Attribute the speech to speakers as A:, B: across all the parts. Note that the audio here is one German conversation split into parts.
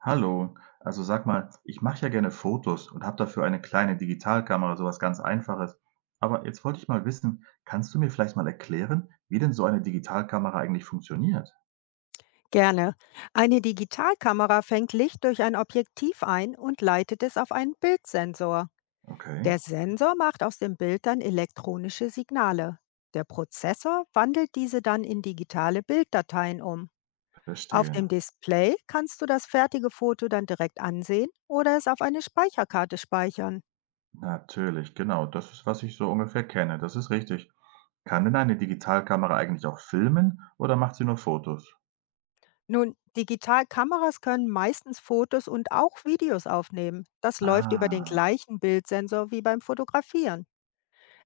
A: Hallo, also sag mal, ich mache ja gerne Fotos und habe dafür eine kleine Digitalkamera, sowas ganz Einfaches. Aber jetzt wollte ich mal wissen, kannst du mir vielleicht mal erklären, wie denn so eine Digitalkamera eigentlich funktioniert?
B: Gerne. Eine Digitalkamera fängt Licht durch ein Objektiv ein und leitet es auf einen Bildsensor.
A: Okay,
B: Der Sensor macht aus dem Bild dann elektronische Signale. Der Prozessor wandelt diese dann in digitale Bilddateien um. Auf dem
A: verstehe.
B: Display kannst du das fertige Foto dann direkt ansehen oder es auf eine Speicherkarte speichern.
A: Natürlich, genau, das ist, was ich so ungefähr kenne, das ist richtig. Kann denn eine Digitalkamera eigentlich auch filmen oder macht sie nur Fotos?
B: Nun, Digitalkameras können meistens Fotos und auch Videos aufnehmen. Das läuft über den
A: Ah,
B: gleichen Bildsensor wie beim Fotografieren.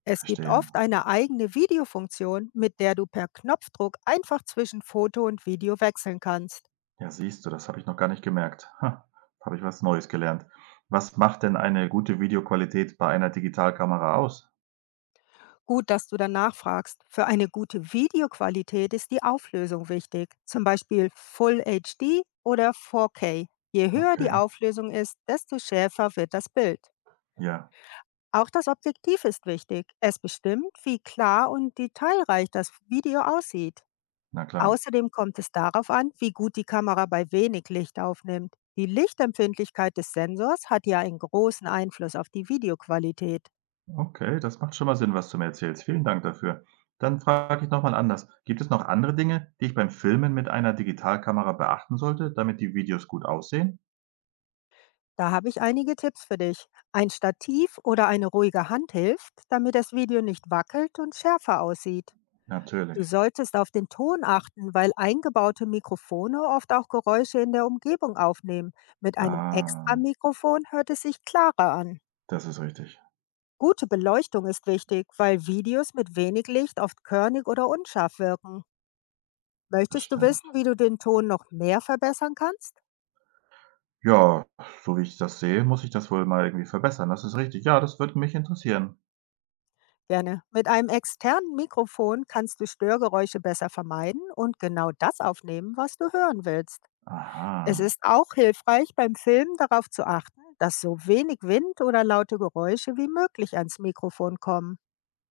B: Es gibt
A: verstehe.
B: oft eine eigene Videofunktion, mit der du per Knopfdruck einfach zwischen Foto und Video wechseln kannst.
A: Ja, siehst du, das habe ich noch gar nicht gemerkt. Ha, habe ich was Neues gelernt. Was macht denn eine gute Videoqualität bei einer Digitalkamera aus?
B: Gut, dass du danach fragst. Für eine gute Videoqualität ist die Auflösung wichtig, zum Beispiel Full HD oder 4K. Je höher die
A: Okay,
B: Auflösung ist, desto schärfer wird das Bild.
A: ja,
B: Auch das Objektiv ist wichtig. Es bestimmt, wie klar und detailreich das Video aussieht.
A: na klar.
B: Außerdem kommt es darauf an, wie gut die Kamera bei wenig Licht aufnimmt. Die Lichtempfindlichkeit des Sensors hat ja einen großen Einfluss auf die Videoqualität.
A: Okay, das macht schon mal Sinn, was du mir erzählst. Vielen Dank dafür. Dann frage ich nochmal anders. Gibt es noch andere Dinge, die ich beim Filmen mit einer Digitalkamera beachten sollte, damit die Videos gut aussehen?
B: Da habe ich einige Tipps für dich. Ein Stativ oder eine ruhige Hand hilft, damit das Video nicht wackelt und schärfer aussieht. Du
A: Natürlich.
B: solltest auf den Ton achten, weil eingebaute Mikrofone oft auch Geräusche in der Umgebung aufnehmen. Mit einem extra
A: Ah,
B: Mikrofon hört es sich klarer an.
A: das ist richtig.
B: Gute Beleuchtung ist wichtig, weil Videos mit wenig Licht oft körnig oder unscharf wirken.
A: Das
B: Möchtest du
A: stimmt.
B: wissen, wie du den Ton noch mehr verbessern kannst?
A: Ja, so wie ich das sehe, muss ich das wohl mal irgendwie verbessern. Das ist richtig. Ja, das würde mich interessieren.
B: Gerne. Mit einem externen Mikrofon kannst du Störgeräusche besser vermeiden und genau das aufnehmen, was du hören willst. Es
A: Aha.
B: ist auch hilfreich, beim Filmen darauf zu achten, dass so wenig Wind oder laute Geräusche wie möglich ans Mikrofon kommen.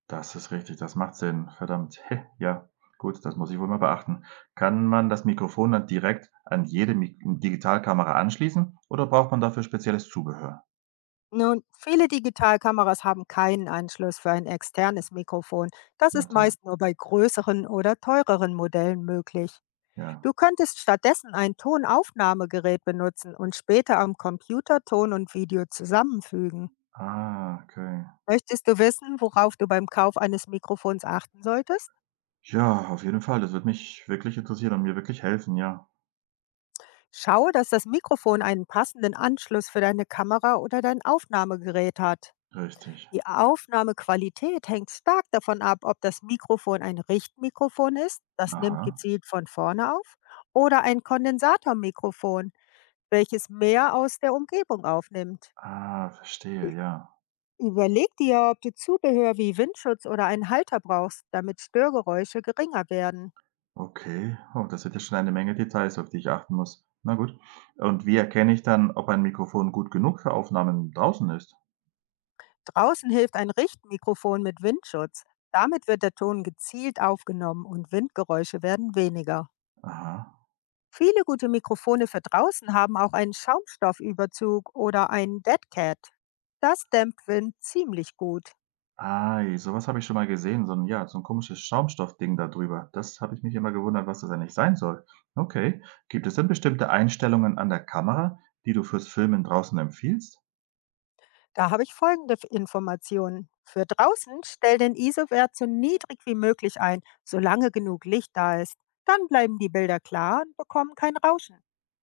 A: Das ist richtig, das macht Sinn. Verdammt. Hä, ja, gut, das muss ich wohl mal beachten. Kann man das Mikrofon dann direkt an jede Mik Digitalkamera anschließen oder braucht man dafür spezielles Zubehör?
B: Nun, viele Digitalkameras haben keinen Anschluss für ein externes Mikrofon. Das
A: Na
B: ist
A: toll,
B: meist nur bei größeren oder teureren Modellen möglich.
A: ja.
B: Du könntest stattdessen ein Tonaufnahmegerät benutzen und später am Computer Ton und Video zusammenfügen.
A: Ah, okay.
B: Möchtest du wissen, worauf du beim Kauf eines Mikrofons achten solltest?
A: Ja, auf jeden Fall. Das wird mich wirklich interessieren und mir wirklich helfen, ja.
B: Schaue, dass das Mikrofon einen passenden Anschluss für deine Kamera oder dein Aufnahmegerät hat.
A: Richtig.
B: Die Aufnahmequalität hängt stark davon ab, ob das Mikrofon ein Richtmikrofon ist, das nimmt
A: Aha.
B: gezielt von vorne auf, oder ein Kondensatormikrofon, welches mehr aus der Umgebung aufnimmt.
A: Ah, verstehe,
B: Ü-
A: ja.
B: Überleg dir, ob du Zubehör wie Windschutz oder einen Halter brauchst, damit Störgeräusche geringer werden.
A: Okay. Oh, das sind ja schon eine Menge Details, auf die ich achten muss. Na gut. Und wie erkenne ich dann, ob ein Mikrofon gut genug für Aufnahmen draußen ist?
B: Draußen hilft ein Richtmikrofon mit Windschutz. Damit wird der Ton gezielt aufgenommen und Windgeräusche werden weniger.
A: Aha.
B: Viele gute Mikrofone für draußen haben auch einen Schaumstoffüberzug oder einen Deadcat. Das dämpft Wind ziemlich gut.
A: Ei, sowas habe ich schon mal gesehen, so ein ja, so 'n komisches Schaumstoffding da drüber. Das habe ich mich immer gewundert, was das eigentlich sein soll. Okay. Gibt es denn bestimmte Einstellungen an der Kamera, die du fürs Filmen draußen empfiehlst?
B: Da habe ich folgende Informationen. Für draußen stell den ISO-Wert so niedrig wie möglich ein, solange genug Licht da ist. Dann bleiben die Bilder klar und bekommen kein Rauschen.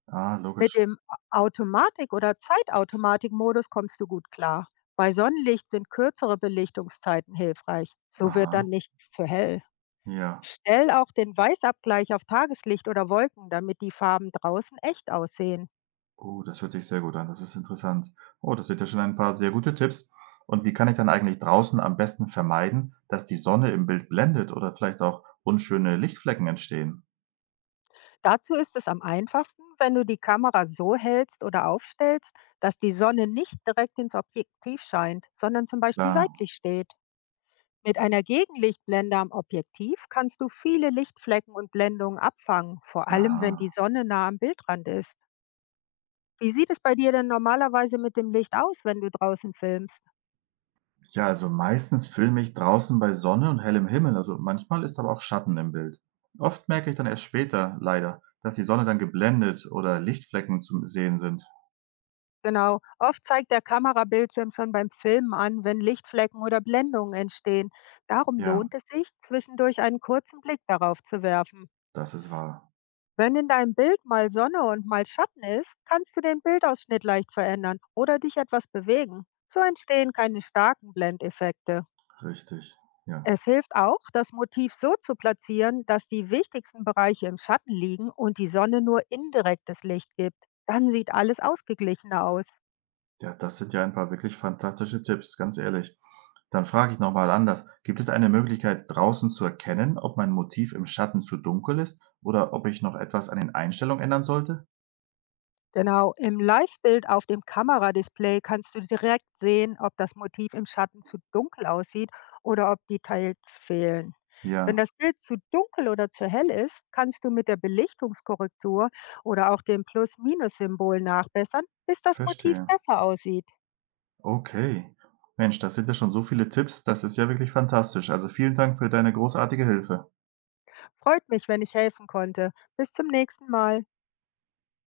A: Ah,
B: Mit
A: logisch.
B: dem Automatik- oder Zeitautomatik-Modus kommst du gut klar. Bei Sonnenlicht sind kürzere Belichtungszeiten hilfreich. So wird dann
A: Aha,
B: nichts zu hell.
A: ja.
B: Stell auch den Weißabgleich auf Tageslicht oder Wolken, damit die Farben draußen echt aussehen.
A: Oh, das hört sich sehr gut an. Das ist interessant. Oh, das sind ja schon ein paar sehr gute Tipps. Und wie kann ich dann eigentlich draußen am besten vermeiden, dass die Sonne im Bild blendet oder vielleicht auch unschöne Lichtflecken entstehen?
B: Dazu ist es am einfachsten, wenn du die Kamera so hältst oder aufstellst, dass die Sonne nicht direkt ins Objektiv scheint, sondern zum Beispiel
A: Klar.
B: seitlich steht. Mit einer Gegenlichtblende am Objektiv kannst du viele Lichtflecken und Blendungen abfangen, vor allem wenn die
A: Aha.
B: Sonne nah am Bildrand ist. Wie sieht es bei dir denn normalerweise mit dem Licht aus, wenn du draußen filmst?
A: Ja, also meistens filme ich draußen bei Sonne und hellem Himmel, also manchmal ist aber auch Schatten im Bild. Oft merke ich dann erst später, leider, dass die Sonne dann geblendet oder Lichtflecken zu sehen sind.
B: Genau. Oft zeigt der Kamerabildschirm schon beim Filmen an, wenn Lichtflecken oder Blendungen entstehen. Darum
A: Ja,
B: lohnt es sich, zwischendurch einen kurzen Blick darauf zu werfen.
A: das ist wahr.
B: Wenn in deinem Bild mal Sonne und mal Schatten ist, kannst du den Bildausschnitt leicht verändern oder dich etwas bewegen. So entstehen keine starken Blendeffekte.
A: Richtig. Ja.
B: Es hilft auch, das Motiv so zu platzieren, dass die wichtigsten Bereiche im Schatten liegen und die Sonne nur indirektes Licht gibt. Dann sieht alles ausgeglichener aus.
A: Ja, das sind ja ein paar wirklich fantastische Tipps, ganz ehrlich. Dann frage ich nochmal anders. Gibt es eine Möglichkeit, draußen zu erkennen, ob mein Motiv im Schatten zu dunkel ist oder ob ich noch etwas an den Einstellungen ändern sollte?
B: Genau, im Live-Bild auf dem Kameradisplay kannst du direkt sehen, ob das Motiv im Schatten zu dunkel aussieht oder ob Details fehlen. Wenn
A: Ja,
B: das Bild zu dunkel oder zu hell ist, kannst du mit der Belichtungskorrektur oder auch dem Plus-Minus-Symbol nachbessern, bis das Motiv
A: verstehe.
B: besser aussieht.
A: Okay. Mensch, das sind ja schon so viele Tipps, das ist ja wirklich fantastisch. Also, vielen Dank für deine großartige Hilfe.
B: Freut mich, wenn ich helfen konnte. Bis zum nächsten Mal.